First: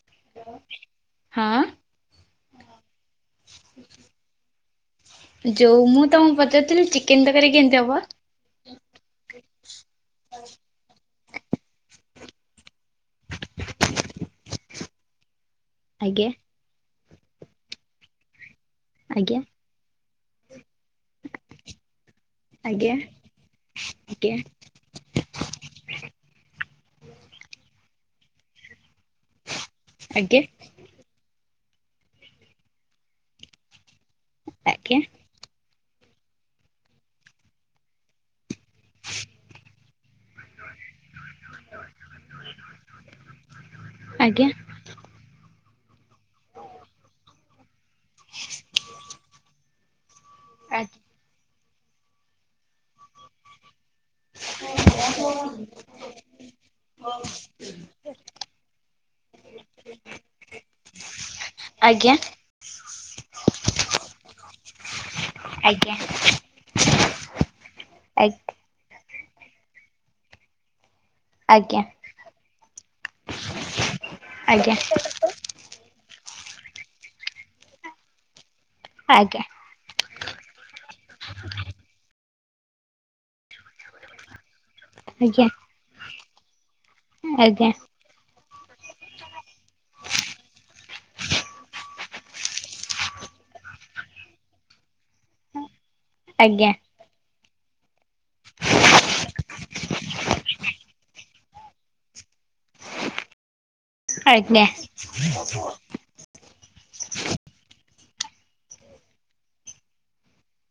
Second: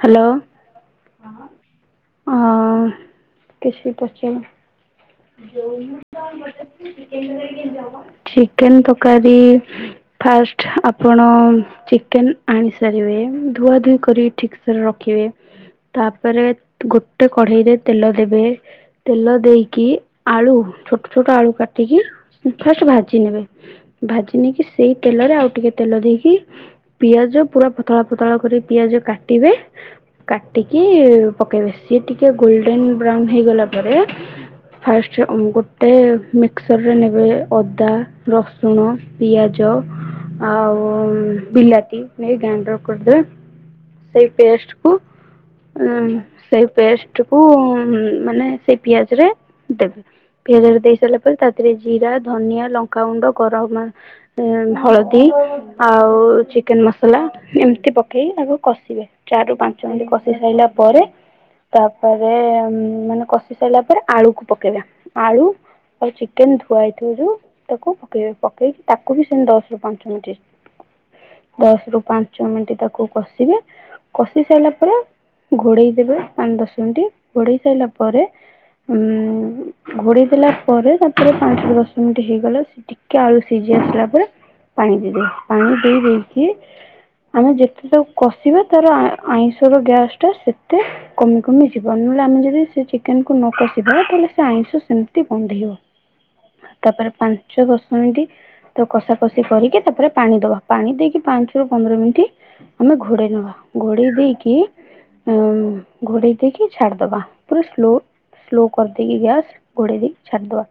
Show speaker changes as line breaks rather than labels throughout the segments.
Hello,
ହଁ
ହଁ [unintelligible]
ଯୋଉ ମୁଁ ତମକୁ ପଚାରୁଥିଲି ଚିକେନ ତରକାରୀ କେମିତି ହବ?
ଚିକେନ୍ ତକାରୀ ଫାଷ୍ଟ ଆ ପଣ ଚିକେନ୍ ଆଣିସାରିବେ ଧୁଆ ଧୁଇ କରି ଠିକ୍ସରେ ରଖିବେ।
ଆଜ୍ଞା
ତାପରେ ଗୋଟେ କଢ଼େଇରେ ତେଲ ଦେବେ, ତେଲ
ଆଜ୍ଞା
ଦେଇକି ଆଳୁ ଛୋଟ-ଛୋଟ ଆଳୁ କାଟିକି ଫାଷ୍ଟ
ଆଜ୍ଞା
ଭାଜି ନେବେ, ଭାଜି ନେଇକି ସେଇ ତେଲରେ ଆଉ ଟିକେ ତେଲ ଦେଇକି ପିଆଜ ପୁରା ପତଳା-ପତଳା କରି ପିଆଜ କାଟିବେ।
ଆଗ୍ୟା।
କି ପକେଇବେ, ସିଏ ଟିକେ ଗୋଲ୍ଡେନ ବ୍ରାଉନ୍ ହେଇଗଲା ପରେ
ଆଜ୍ଞା
ଫାଷ୍ଟ ଗୋଟେ ମିକ୍ସରରେ ନେବେ ଅଦା ରସୁଣ, ପିଆଜ ଆଉ ବିଲାତି ନେଇ ଗାଇଣ୍ଡର କରିଦେବେ, ସେଇ
ଆଜ୍ଞା
ପେଷ୍ଟ କୁ ଉଁ ସେଇ ପେଷ୍ଟକୁ ଉଁ ମାନେ ସେଇ ପିଆଜ ରେ ଦେବେ, ପିଆଜ ରେ ଦେଇ ସାରିଲା ପରେ ତାଦେରେ ଜିରା, ଧନିଆ, ଲଙ୍କାଗୁଣ୍ଡ, ଗରମ ମ ଉଁ ହଳଦୀ ଆଉ ଚିକେନ୍ ମସଲା ଏମ୍ତି ପ କେଇ ତାକୁ କଷିବେ ଚାରି ରୁ ପାଞ୍ଚ ମୀନଟି କଷି ସାଇଲା ପରେ
ଆଜ୍ଞା ଆଜ୍ଞା
ତାପରେ ମାନେ କଷି ସାଇଲା ପରେ ଆଳୁକୁ ପକେଇବା। ଆଳୁ
ଆଜ୍ଞା
ଆଉ ଚିକେନ ଧୁଆ ହେଇଥିବ ଯୋଉ ତାକୁ ପକେଇବେ ପକେଇକି ତା କୁ ବି ସେମତି ଦଶରୁ ପାଞ୍ଚ ମିଟି
ଆଜ୍ଞା
ଦଶ ରୁ ପାଞ୍ଚ ମିନଟି ତାକୁ କଷିବେ କଷି
ଆଜ୍ଞା।
ସାଇଲା
ଆଜ୍ଞା
ପରେ ଘୋଡେଇ ଦେବେ ପାନ ଦଶ ମିନଟି ଘୋଡେଇ ସାଇଲା ପରେ
ଆଗ୍ୟା।
ଘୋଡେଇ ଦେଲା ପରେ ତାପରେ ପାଞ୍ଚ ରୁ ଦଶ ମିନିଟ୍ ହେଇଗଲେ ଟିକେ ଆଳୁ ସିଝି ଆସିଲା ପରେ ପାଣି ଦେଇଦେବେ, ପାଣି ଦେଇ ଦେଇକି ଆମେ ଯେତେ
ଆଜ୍ଞା
ସ କଷିବା ତାର ଆ ଆଇଁଷର ଗ୍ୟାସ୍ ଟା ସେତେ କମି କମି ଯିବ ନଲେ ଆମେ ଯଦି ସେ ଚିକେନ କୁ ନ କସିବା ତାଲେ ଆଇଁଷ ସେମିତି ଗନ୍ଧେଇବ ତାପରେ ପାଞ୍ଚ ଦଶ ମିନିଟ୍ ତ କଷା କଷି କରିକି ତାପରେ ପାଣି ଦବା ପାଣି ଦେଇକି ପାଞ୍ଚ ରୁ ପନ୍ଦର ମିନିଟ୍ ଆମେ ଘୋଡେଇ ନବା ଘୋଡେଇ ଦେଇକିଉଁ
ଆଜ୍ଞା ଆଜ୍ଞା।
ଘୋଡେଇ ଦେଇକି ଛାଡିଦବା ପୁରା ସ୍ଲୋ ସ୍ଲୋ କର କି ଗ୍ୟାସ ଘୋଡ଼େଇ ଦେଇକି ଛାଡିଦବା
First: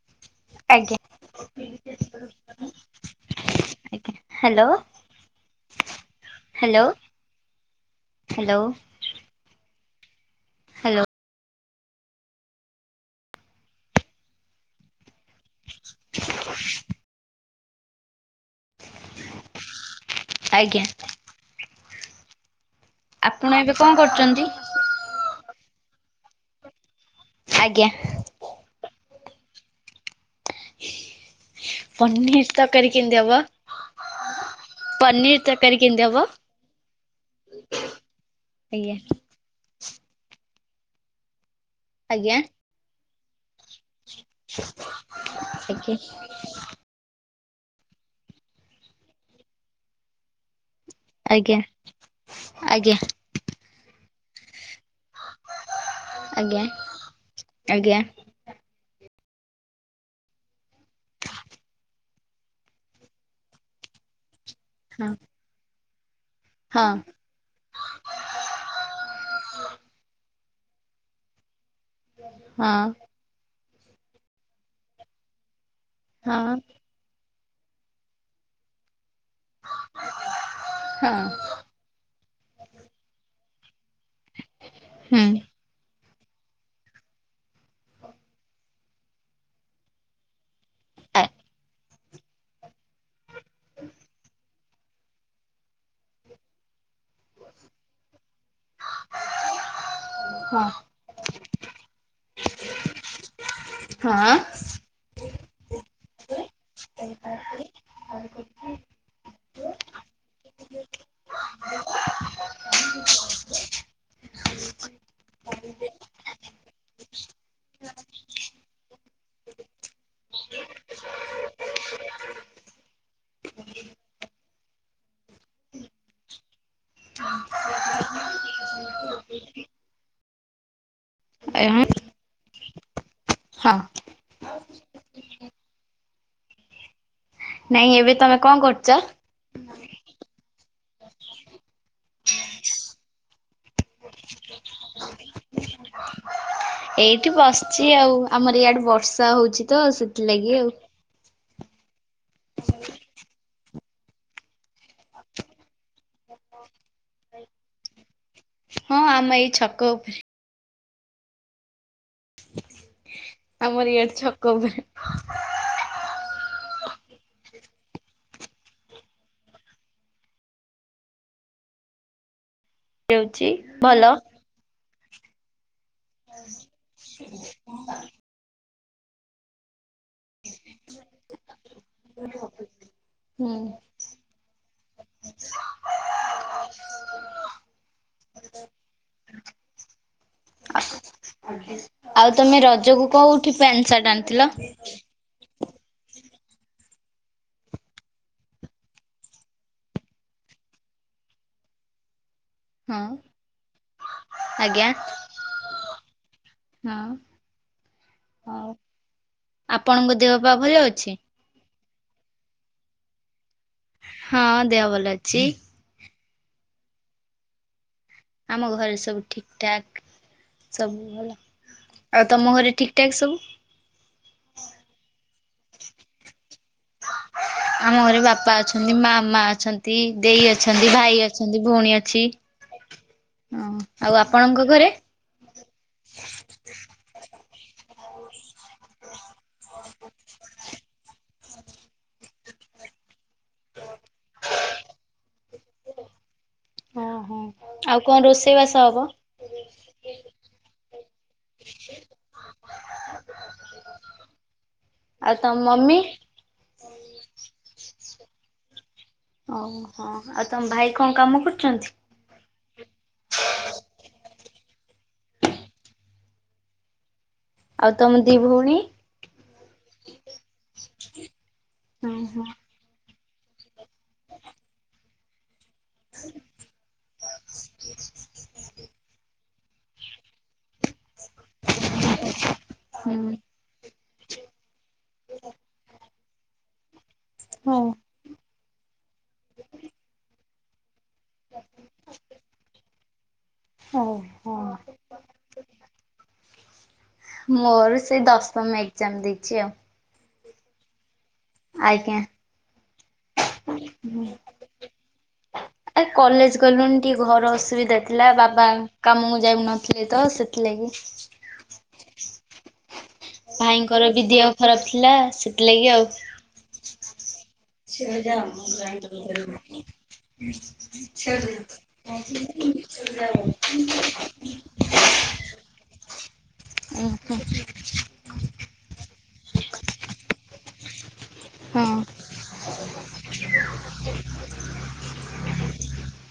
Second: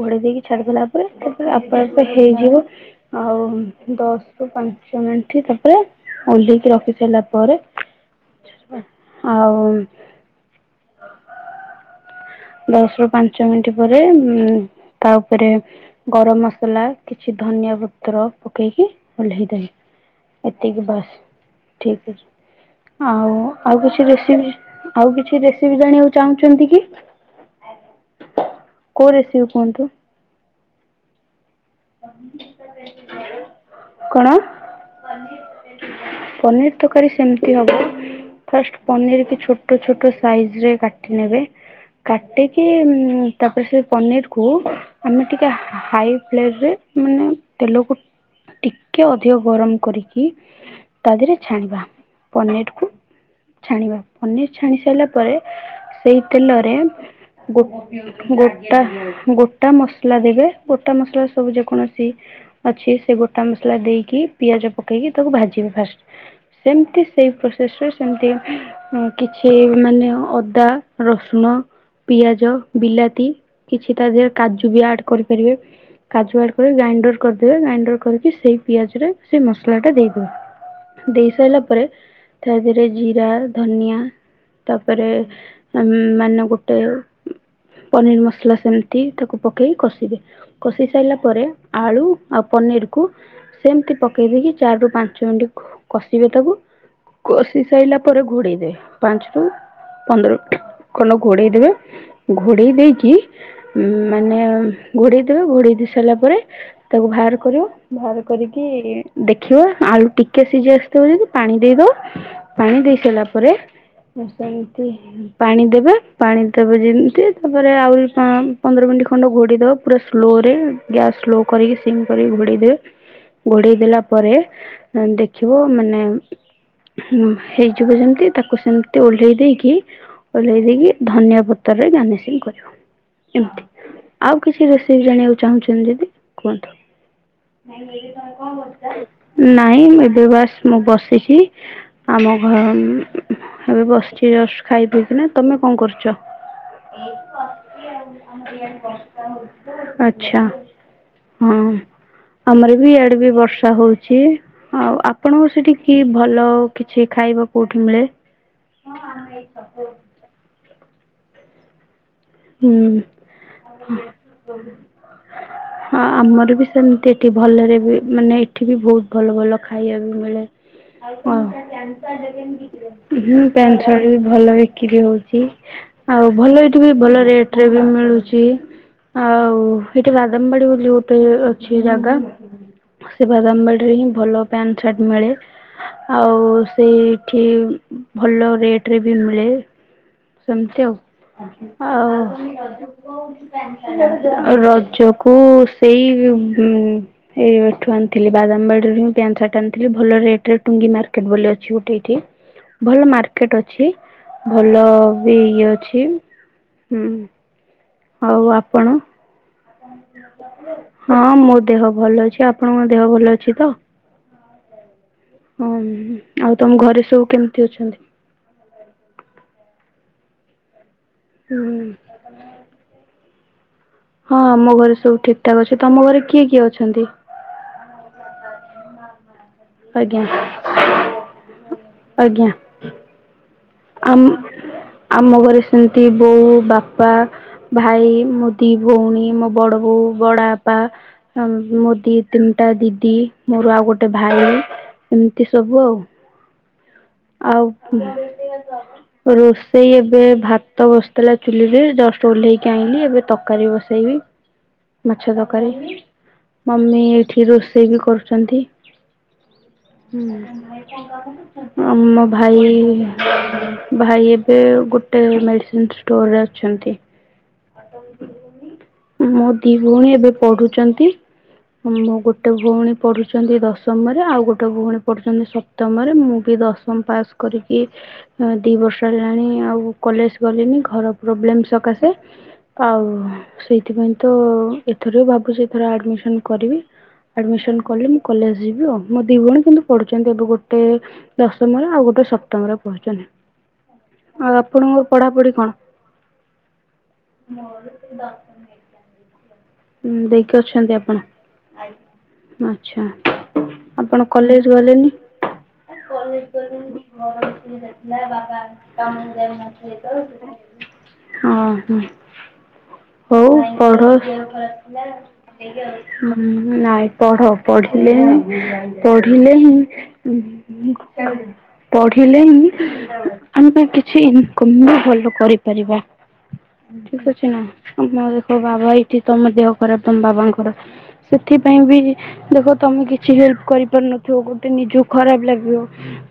ଘୋଡ଼େ ଦେଇକି ଛାଡିଦେଲା
ଆଜ୍ଞା
ପରେ ତାପରେ ଆପେ ଆପେ ହେଇଯିବ। ଆଉ ଦଶ ରୁ
ହ୍ୟାଲୋ
ପାଞ୍ଚ ମିନଟି ତାପରେ ଓହ୍ଲେଇକି
ହ୍ୟାଲୋ
ରଖି ସାଇଲା ପରେ
ହ୍ୟାଲୋ
ଆଉ
ହ୍ୟାଲୋ।
ଦଶ ରୁ ପାଞ୍ଚ ମିନଟି ପରେ ଉଁ ତା ଉପରେ ଗରମ ମସଲା କିଛି ଧନିଆ ପତ୍ର ପକେଇକି ଓହ୍ଲେଇ ଦେଲେ। ଏତିକି
ଆଜ୍ଞା।
ବାସ୍ ଠିକ ଅଛି ଆଉ
ଆପଣ ଏବେ
ଆଉ
କଣ
କିଛି
କରୁଛନ୍ତି?
ରେସିପି ଆଉ କିଛି ରେସିପି ଜାଣିବାକୁ ଚାହୁଁଚନ୍ତି କି?
ଆଜ୍ଞା।
କୋଉ ରେସିିପି କୁହନ୍ତୁ।
ପନିହିର ତକାରୀ କେମିତି ହବ?
କଣ,
ପନିର ତରକାରୀ କେମିତି ହବ?
ପନିର ତକାରୀ ସେମିତି ହବ। ଫାଷ୍ଟ
ଆଜ୍ଞା
ପନିର କି ଛୋଟ ଛୋଟ ସାଇଜ ରେ କାଟି ନେବେ
ଆଜ୍ଞା
କାଟିକି ଉଁ ଉଁ ତାପରେ ସେ ପନିରକୁ ଆମେ ଟିକେ ହାଇ
ଆଜ୍ଞା
ପ୍ଲେଟରେ ମାନେ ତେଲକୁ ଟିକେ ଅଧିକ ଗରମ କରିକି ତା ଦେଏରେ
ଆଜ୍ଞା
ଛାଣିବା ପନିରକୁ
ଆଜ୍ଞା
ଛାଣିବା। ପନିର ଛାଣି ସାଇଲା ପରେ ସେଇ
ଆଜ୍ଞା।
ତେଲରେ ଗୋ
ଆଜ୍ଞା
ଗୋ ଗୋଟା ଗୋଟା ମସଲା ଦେବେ ଗୋଟା ମସ ଟା ସବୁ ଯେକୌଣସି ଅଛି ସେ ଗୋଟା ମସଲା ଦେଇକି ପିଆଜ
ହଁ
ପକେଇକି ତାକୁ ଭାଜିବେ ଫାଷ୍ଟ
ହଁ
ସେମତି ସେଇ ପ୍ରୋସେସ ରେ ସେମିତି ଉଁ କିଛି ମାନେ ଅଦା ରସୁଣ ପିଆଜ
ହଁ
ବିଲାତି କିଛି ତା ଦେହରେ କାଜୁ ବି ଆଡ କରିପାରିବେ। କାଜୁ ଆଡ
ହଁ
କରି ଗ୍ରାଇଣ୍ଡର କରିଦେବେ ଗ୍ରାଇଣ୍ଡର କରିକି ସେଇ ପିଆଜ ରେ ସେ ମସଲା ଟା ଦେଇଦେବେ
ହଁ
ଦେଇ ସାଇଲା ପରେ ତା ଦେହରେ ଜିରା ଧନିଆ ତାପରେ
ହୁଁ
ଉଁ ମାନ ଗୋଟେ ପନିର ମସଲା ସେମିତି ତାକୁ ପକେଇ କଷିବେ କଷି ସାଇଲା
ଏ
ପରେ ଆଳୁ ଆଉ ପନିର କୁ ସେମତି ପକେଇ ଦେଇକି ଚାରି ରୁ ପାଞ୍ଚ ମିନିଟ କଷିବେ ତାକୁ। କସି ସାଇଲା ପରେ ଘୋଡେଇ ଦେବେ ପାଞ୍ଚରୁ ପନ୍ଦର
ହଁ
ଖଣ୍ଡ ଘୋଡେଇ ଦେବେ। ଘୋଡ଼େଇ ଦେଇକି
ହଁ
ମାନେ ଘୋଡ଼େଇ ଦେବେ ଘୋଡ଼େଇ ଦେଇ ସାରିଲା ପରେ ତାକୁ ଭାଆର କରିବ ଭାଆର କରିକି ଦେଖିବା ଆଳୁ ଟିକେ ସିଝି ଆସିଥିବ ଯଦି ପାଣି ଦେଇଦବା ପାଣି ଦେଇ ସାରିଲା ପରେ ଓ ସେମତି ପାଣି ଦେବେ ପାଣି ଦେବେ ଯେମିତି ତାପରେ ଆଉରି ପଁ ପନ୍ଦର ମିନିଟ ଖଣ୍ଡେ ଘୋଡେଇ ଦବ ପୁରା ସ୍ଲୋରେ ଗ୍ୟାସ୍ ସ୍ଲୋ କରିକି ସିମ୍ କରିକି ଘୋଡେଇ ଦେବେ ଘୋଡେଇ ଦେଲା ପରେ ଆଁ ଦେଖିବୁ ମାନେ ହଁ ହେଇଯିବ ଯେମତି ତାକୁ ସେମତି ଓହ୍ଲେଇ ଦେଇକି ଓହ୍ଲେଇ ଦେଇକି ଧନିଆ
ଏ ହଁ
ପତ୍ରରେ ଗାର୍ନିସିଂ କରିବଏମିତି।
ହଁ
ଆଉ କିଛି ରୋଷେଇ ଜାଣିବାକୁ ଚାହୁଁଛ ନ୍ତି ଯଦି କୁହନ୍ତୁ।
ନାଇଁ ଏବେ ତମେ କଣ କରୁଛ?
ନାଇଁ ମୁଁ ଏବେ ବାସ୍ ମୁଁ ବସିଚ। ଆମ ଘର ଉଁ ଏବେ ବସିଚି ଜଷ୍ଟ ଖାଇ ପିଇକିନା ତମେ କଣ କରୁଚ?
ଏଇଠି ବସିଛି ଆଉ ଆମର ଇଆଡେ ବର୍ଷା ହଉଛି ତ
ଆଚ୍ଛା
ସେଥିଲାଗି ଆଉ
ହଁ ଆମର ବି ଇଆଡେ ବି ବର୍ଷା ହୋଉ ଛି ଆଉ ଆପଣଙ୍କୁ ସେଠି କି ଭଲ କିଛି ଖାଇବା କୋଉଠି ମିଳେ?
ହଁ ଆମେ ଏଇ ଛକ ଉପ
ହୁଁ
ଆମର ଇଆଡେ ଛକ ଉପରେ
ହଁ ଆମର ବି ସେମିତି ଏଠି ଭଲରେ ବି ମାନେ ଏଠି ବି ବୋହୁତ ଭଲ ଭଲ ଖାଇବା ବି ମିଳେ। ହୁଁ ପ୍ୟାଣ୍ଟ୍ ସାର୍ଟ ବି ଭଲ ହେ କିରୀ ହୋଉଚି। ଆଉ ଭଲ ଏଇଠି ବି ଭଲ ରେଟ୍ ରେ ବି ମିଳୁ ଚି ଆଉ ଏଇଠି ବାଦାମବାଡି ବୋଲି ଗୋଟେ ଅଛି ଜାଗା ସେ
ହୁଁ
ବାଦାମବାଡିରେ ହିଁ ଭଲ ପ୍ୟାଣ୍ଟ ସାର୍ଟ ମିଳେ। ଆଉ ସେ ଠି ଭଲ ରେଟ୍ ରେ ବି ମିଳେ। ସେମିତି ଆଉ
ତମେ ରଜକୁ କୋଉଠି ପ୍ୟାଣ୍ଟ ସାର୍ଟ ଆଣିଥିଲ?
ର ରଜକୁ ସେଇ ଉଁ ଏ ଠୁ ଆଣିଥିଲି ବାଦାମବାଡିରୁ ହିଁ ପ୍ୟାଣ୍ଟ୍ ସାର୍ଟ ଆଣିଥିଲି ଭଲ ରେଟ୍ ରେ ଟୁଙ୍ଗି ମାର୍କେଟ୍ ବୋଲି ଅଛି ଗୋଟେ ଏଇଠି।
ହଁ
ଭଲ ମାର୍କେଟ ଅଛି। ଭଲ
ଆଜ୍ଞା
ବି ଇଏ ଅଛି ହୁଁ।
ହଁ
ଆଉ
ହଉ
ଆପଣ
ଆପଣଙ୍କ ଦେହ ପା ଭଲ ଅଛି?
ହଁ ମୋ ଦେହ ଭଲ ଅଛି, ଆପଣଙ୍କ ଦେହ ଭଲ ଅଛି ତ?
ହଁ ଦେହ ଭଲ ଅଛି।
ଉଁ ହୁଁ ଆଉ ତମ ଘରେ ସବୁ କେମିତି ଅଛନ୍ତି?
ଆମ ଘରେ ସବୁ ଠିକ୍ ଠାକ୍ ସବୁ ଭଲ।
ହୁଁ
ଆଉ ତମ ଘରେ ଠିକ୍ ଠାକ୍ ସବୁ?
ହଁ ଆମ ଘରେ ସବୁ ଠିକ୍ ଠାକ୍ ଅଛି। ତମ ଘରେ କିଏ କିଏ ଅଛନ୍ତି?
ଆମ ଘରେ ବାପା ଅଛନ୍ତି ମାମା ଅଛନ୍ତ ଦି
ଆଜ୍ଞା
ଦି ଅଛନ୍ତି ଭାଇ ଅଛନ୍ତି ଭୋଉଣୀ ଅଛି।
ଆଜ୍ଞା ଆମ
ଆଉ ଆପଣଙ୍କ ଘରେ?
ଆମ ଘରେ ସେମତି ବୋଉ ବାପା ଭାଇ ମୋ ଦି ଭୋଉଣୀ ମୋ ବଡ ବୋଉ ବଡ ବାପା ସମ ମୋ ଦି ତିନିଟା ଦିଦି ମୋର ଆଉ ଗୋଟେ ଭାଇ ଏମିତି ସବୁ ଆଉ।
ଅଁ ହଁ ଆଉ କଣ ରୋଷେଇ ବାସ ହବ?
ରୋଷେଇ ଏବେ ଭାତ ବସିଥିଲା ଚୁଲିରେ ଜଷ୍ଟ ଓଲ୍ଲେଇ କି ଆଣିଲି ଏବେ ତରକାରୀ ବସେଇବି ମାଛ
ଆଉ ତମ
ତରକାରୀ।
ମମି?
ମମି ଏଇଠି ରୋଷେଇ ବିି କରୁଚନ୍ତି।
ଓହୋ ଆଉ ତମ ଭାଇ କଣ କାମ କରୁଚନ୍ତି?
ମୋ ଭାଇ ଭାଇ ଏବେ ଗୋଟେ ମେଡିସିନ ଷ୍ଟୋର ରେ ଅଛନ୍ତି।
ଆଉ ତମ ଦି ଭଉଣି?
ମୋ ଦି ଭଉଣୀ ଏବେ ପଢୁଛନ୍ତି ମୋ
ଓହୋ
ଗୋଟେ ଭଉଣୀ ପଢୁଛନ୍ତି ଦଶମରେ ଆଉ ଗୋଟେ ଭଉଣୀ ପଢୁଛନ୍ତି ସପ୍ତମରେ। ମୁଁ ବି ଦଶମ ପାସ୍ କରିକି ଉଁ ଦି ବର୍ଷ ହେଲାଣି ଆଉ କଲେଜ୍ ଗଲିନି ଘର ପ୍ରୋବ୍ଲେମ ସକାଶେ। ଆଉ
ହୁଁ
ସେଇଥିପାଇଁ ତ ଏଥର ବି ଭାବୁଛି ଏଥର ଆଡମିସନ କରିବି। ଆଡମିସନ
ହଉ
କଲେ ମୁଁ କଲେଜ ଯିବି ଆଉ ମୋ ଦି ଭଉଣୀ କିନ୍ତୁ ପଢୁଛନ୍ତି ଏବେ ଗୋଟେ ଦଶମରେ ଆଉ ଗୋଟେ ସପ୍ତମରେ ପଢୁଚନୀ।
ହଉ
ଆଉ
ହଉ।
ଆପଣଙ୍କ ପଢାପଢି କଣ?
ମୋର ସେଇ ଦଶମ ଏକ୍ଜାମ ଦେଇଛି ଆଉ।
ହୁଁ ଦେଇକି ଅଛନ୍ତି ଆପଣ?
ଆଜ୍ଞା।
ଆଚ୍ଛା ଆପଣ କଲେଜ୍ ଗଲେନି?
ଏ
କଲେଜ
ଗଲୁଣି
ଗଲିନି
ଟିକେ ଘର ଅସୁବିଧା
[unintelligible]
ଥିଲା
ବାବା କାମକୁ
ଯାଉନଥିଲେ
ଯାଇନଥିଲେତ
ତ ସେଥିଲାଗି।
[unintelligible] ଓ ହୋ।
ଭାଇଙ୍କର ବି ଦେହ ଖରାପ ଥିଲା ସେଥିଲାଗି ଆଉ।
ହୁଁ ନାଇଁ ପଢ। ପଢିଲେ ହି ପଢିଲେ ହିଁ ଉଁ [unintelligible] ପଢିଲେ ହିଁ ଆମେ ବି କିଛି ଇନକମ ବି ଭଲ କରିପାରିବା। ଠିକ
ଓହୋ
ଅଛି ନା ଦେଖ ବାବା ଏଇଠି ତମ ଦେହ ଖରାପ ତମ ବାବାଙ୍କର। ସେଥିପାଇଁ
ହଁ
ବି ଦେଖ ତମେ କିଛି ହେଲ୍ପ କରିପାରୁନଥିବ ଗୋଟେ ନିଜକୁ ଖରାପ ଲାଗିବ।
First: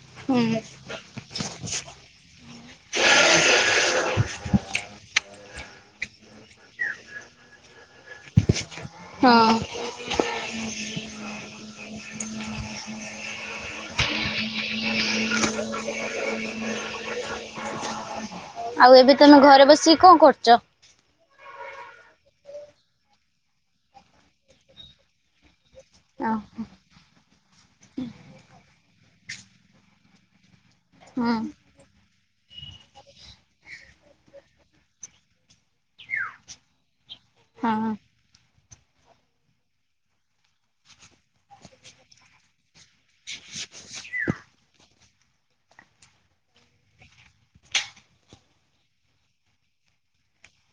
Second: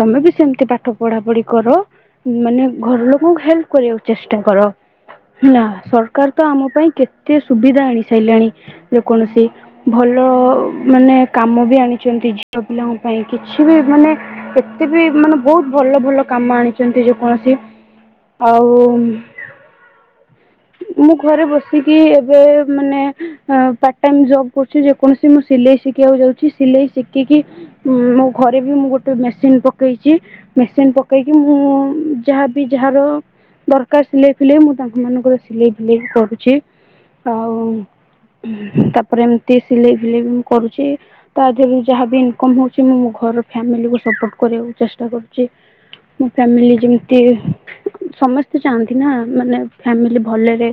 ତମେ ବି
ହୁଁ।
ସେମିତି ପାଠ ପଢା ପଢି କର ମାନେ ଘର ଲୋକଙ୍କୁ ହେଲ୍ପ କରିବାକୁ ଚେଷ୍ଟା କର। ନା ସରକାର ତ ଆମ ପାଇଁ କେତେ ସୁବିଧା ଆଣି ସାରିଲାଣି। ଯେକୌଣସି
ହଁ
ଭଲ ମାନେ କାମ ବି ଆଣିଛନ୍ତି ଝିଅ ପିଲା ପାଇଁ କିଛି ବି ମାନେ ଏତେ ବି ମାନେ ବହୁତ ଭଲ ଭଲ କାମ ଆଣିଛନ୍ତି ଯେକୌଣସି
ଆଉ ଏବେ ତମେ ଘରେ ବସିକି କଣ କରୁଚ?
ମୁଁ ଘରେ ବସିକି ଏବେ ମାନେ ପାର୍ଟ ଟାଇମ ଜବ କ ଯେକୌଣସି ମୁଁ ସିଲେଇ ଶିଖିବାକୁ
ହଁ
ଯାଉଛି ସିଲେଇ ଶିଖିକି ମୋ ଘରେ ବି ମୁଁ ଗୋଟେ ମେସିନ ପକେଇଛି ମେସିନ ପକେଇ। କହିକି
ହଁ
ମୁଁ ଯାହାବି ଯାହାର ଦରକାର ସିଲେଇ ପିଲେଇ ମୁଁ ତାଙ୍କ ମାନଙ୍କର ସିଲେଇ ବିଲେଇ କରୁଛି।
ହଁ
ଆଉ ତାପରେ ଏମତି ସିଲେଇ ଫିଲେଇ ମୁ କରୁଛି। ତା ଦେହରେ ଯାହାବ ଇନ ହଉଛି ମୁଁ ଫୋ କରିବାକୁ ଚେଷ୍ଟ କରୁଛି। ମୁଁ କାଲି ଯେମିତି ସମସ୍ତେ ଚାହାନ୍ତି ନା ମାନେ ଫ୍ୟାମିଲି ଭଲରେ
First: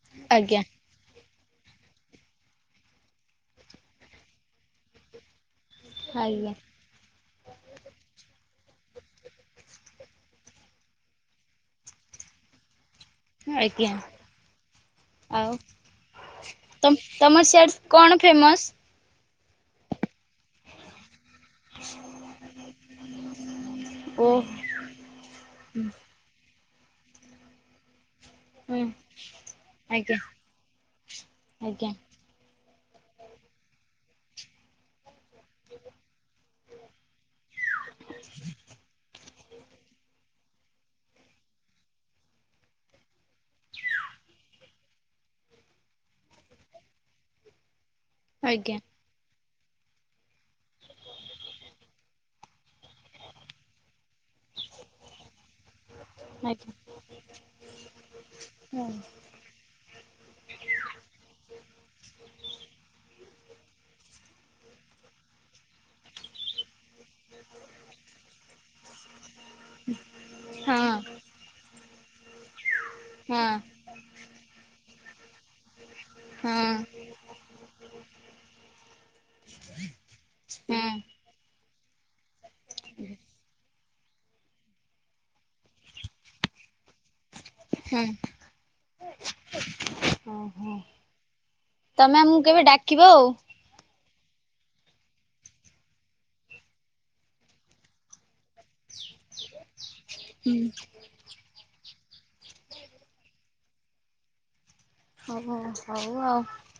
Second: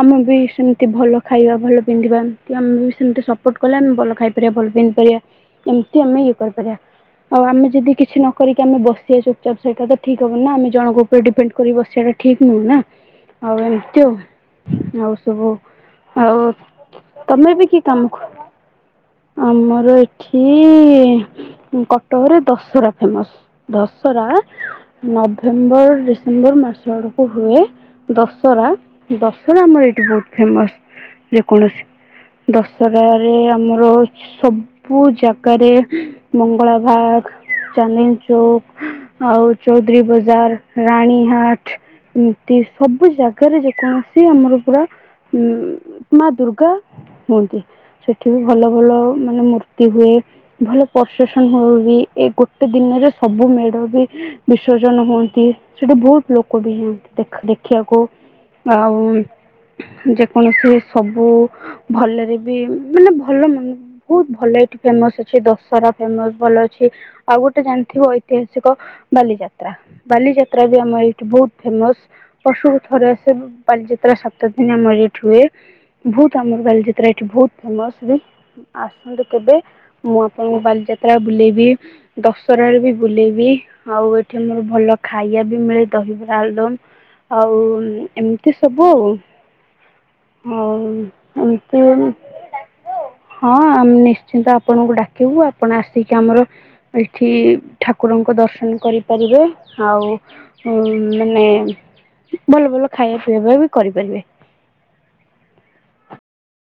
ଆମ ବି
ଆଜ୍ଞା
ସେମତି ଟେ ଭଲ ଖାଇବା ଭଲ ପିନ୍ଧିବା ଆମ ବି ସେମତି ସପୋର୍ଟ କଲେ ଆମେ ଭଲ ଖାଇପାରିବା ଭଲ ପିନ୍ଧି ପାରିବା। ଏମିତି ଆମେ ଇଏ
ଆଜ୍ଞା
କରିପାରିବା। ଆଉ ଆମେ ଯଦି କିଛି ନ କରିକି ଆମେ ବସିବା ଚୁପଚାପ ସେଇଟା ତ ଠିକ୍ ହବନ ନା ଆମେ ଜଣଙ୍କ ଉପରେ ଡିପେଣ୍ଡ କରି ବସିବା ଟା ଠିକ୍ ନୁହଁ ନା ଆଉ
ଆଜ୍ଞା।
ଏମତି ଆଉ ଆଉ ସବୁ ଆଉ
ତମ୍ ତମ
ତମେ ବି
ସିଆଡ଼େ
କି କାମ
କଣ ଫେମସ୍?
ଆମର ଏ ଠି କଟକରେ ଦଶହରା ଫେମସ୍
ଓ
ଦଶରା ନଭେମ୍ବର୍ ଡିସେମ୍ବର୍ ମାସ ଆଡ଼ୁକୁ ହୁଏ ଦଶ୍ ଶରା
ହୁଁ
ଦଶରା ଆମର ଏଇଠି
ଆଜ୍ଞା ଆଜ୍ଞା
ବହୁତ ଫେମସ୍ ଯେକୌଣସି। ଦଶରାରେ ଆମର ସବୁ ଜା କାରେ ମଙ୍ଗଳା ଭାଗ ଚାନ୍ଦିନି ଚୌକ୍ ଆଉ ଚୌଧୁରୀ ବଜାର ରାଣୀହାଟ୍ ଏମତି ସବୁ ଜାଗାରେ ଯେକୌଣସି ଆମର ପୁରା ଉଁ ମା ଦୁର୍ଗା ହୁଅନ୍ତି ସେଠି ବି ଭଲ
ଆଜ୍ଞା
ଭଲ ମାନେ ମୂର୍ ତି ହୁଏ। ଭଲ ପରସେନ୍ ହୁଅ ଏଇ ଗୋଟେ ଦିନରେ ସବୁ ମେଢ଼ ବି ବିସର୍ଜନ ହୁଅନ୍ତି। ସେଠି ଭୋଉତ ଲୋକ
ଆଜ୍ଞା।
ବି ହୁଅନ୍ତି ଦେଖ୍ ଦେଖିଆକୁ
ହଁ ହଁ
ଆଉ ଯେକୌଣସି ସବୁ ଭଲରେ ବି ମାନେ ଭଲ ମଁ ଭୋଉତ୍ ଭଲ ଏଠି ଫେମସ୍ ଅଛି ଦଶରା ଫେମସ୍ ଭଲ ହିମାଂଶୁ ଆଉ ଗୋଟେ ଜାଣିଥିବ ଐତିହାସିକ ବାଲିଯାତ୍ରା। ବାଲିଯାତ୍ରା ବି ଆମ ଏଇଠି ଭୋଉତ୍ ଫେମସ୍ ବର୍ଷୁକୁ ଥରେ ଆସେ ବାଲିଯାତ୍ରା ସା ତ ଥିନି ଆମ ଏରି ଏଠି ହୁଏ ଭୋଉତ୍ ଆମର
ହଁ
ବାଲିଚିତ୍ରା ଏଠି ଭୋଉତ୍ ଫେମସ୍ ଯେ। ଆସନ୍ତୁ କେବେ ମୁଁ ଆପଣଙ୍କୁ ବାଲିଯାତ୍ରା ବୁଲେଇବି। ଦଶରାରେ ବି ବୁଲେଇବି ଆଉ ଏଠି ଆମର ଭଲ ଖାଇବା ବି ମିଳେ ଦହିବରା ଆଳୁଦମ୍। ଆଉ ଏମିତି ସବୁ ଆଉ।
ଓଃ।
ହଉ ଏମତି
ଆମକୁ କେବେ ଡାକିବ ଆଉ।
ହଁ ଆମ୍ ନି ଶ୍ଚିନ୍ତ ଆପଣଙ୍କୁ ଡାକିବୁ ଆପଣ ଆସିକି ଆମର ଏଠି ଠାକୁରଙ୍କ ଦର୍ଶ ହେନି କରିପାରିବେ ଆଉ
ହୁଁ।
ଉଁ ମାନେ ଭଲ ଭଲ ଖାଇବା ପିଇବା ବି କରିପାରିବେ।
ହୋଉ ହଉ ଆଉ।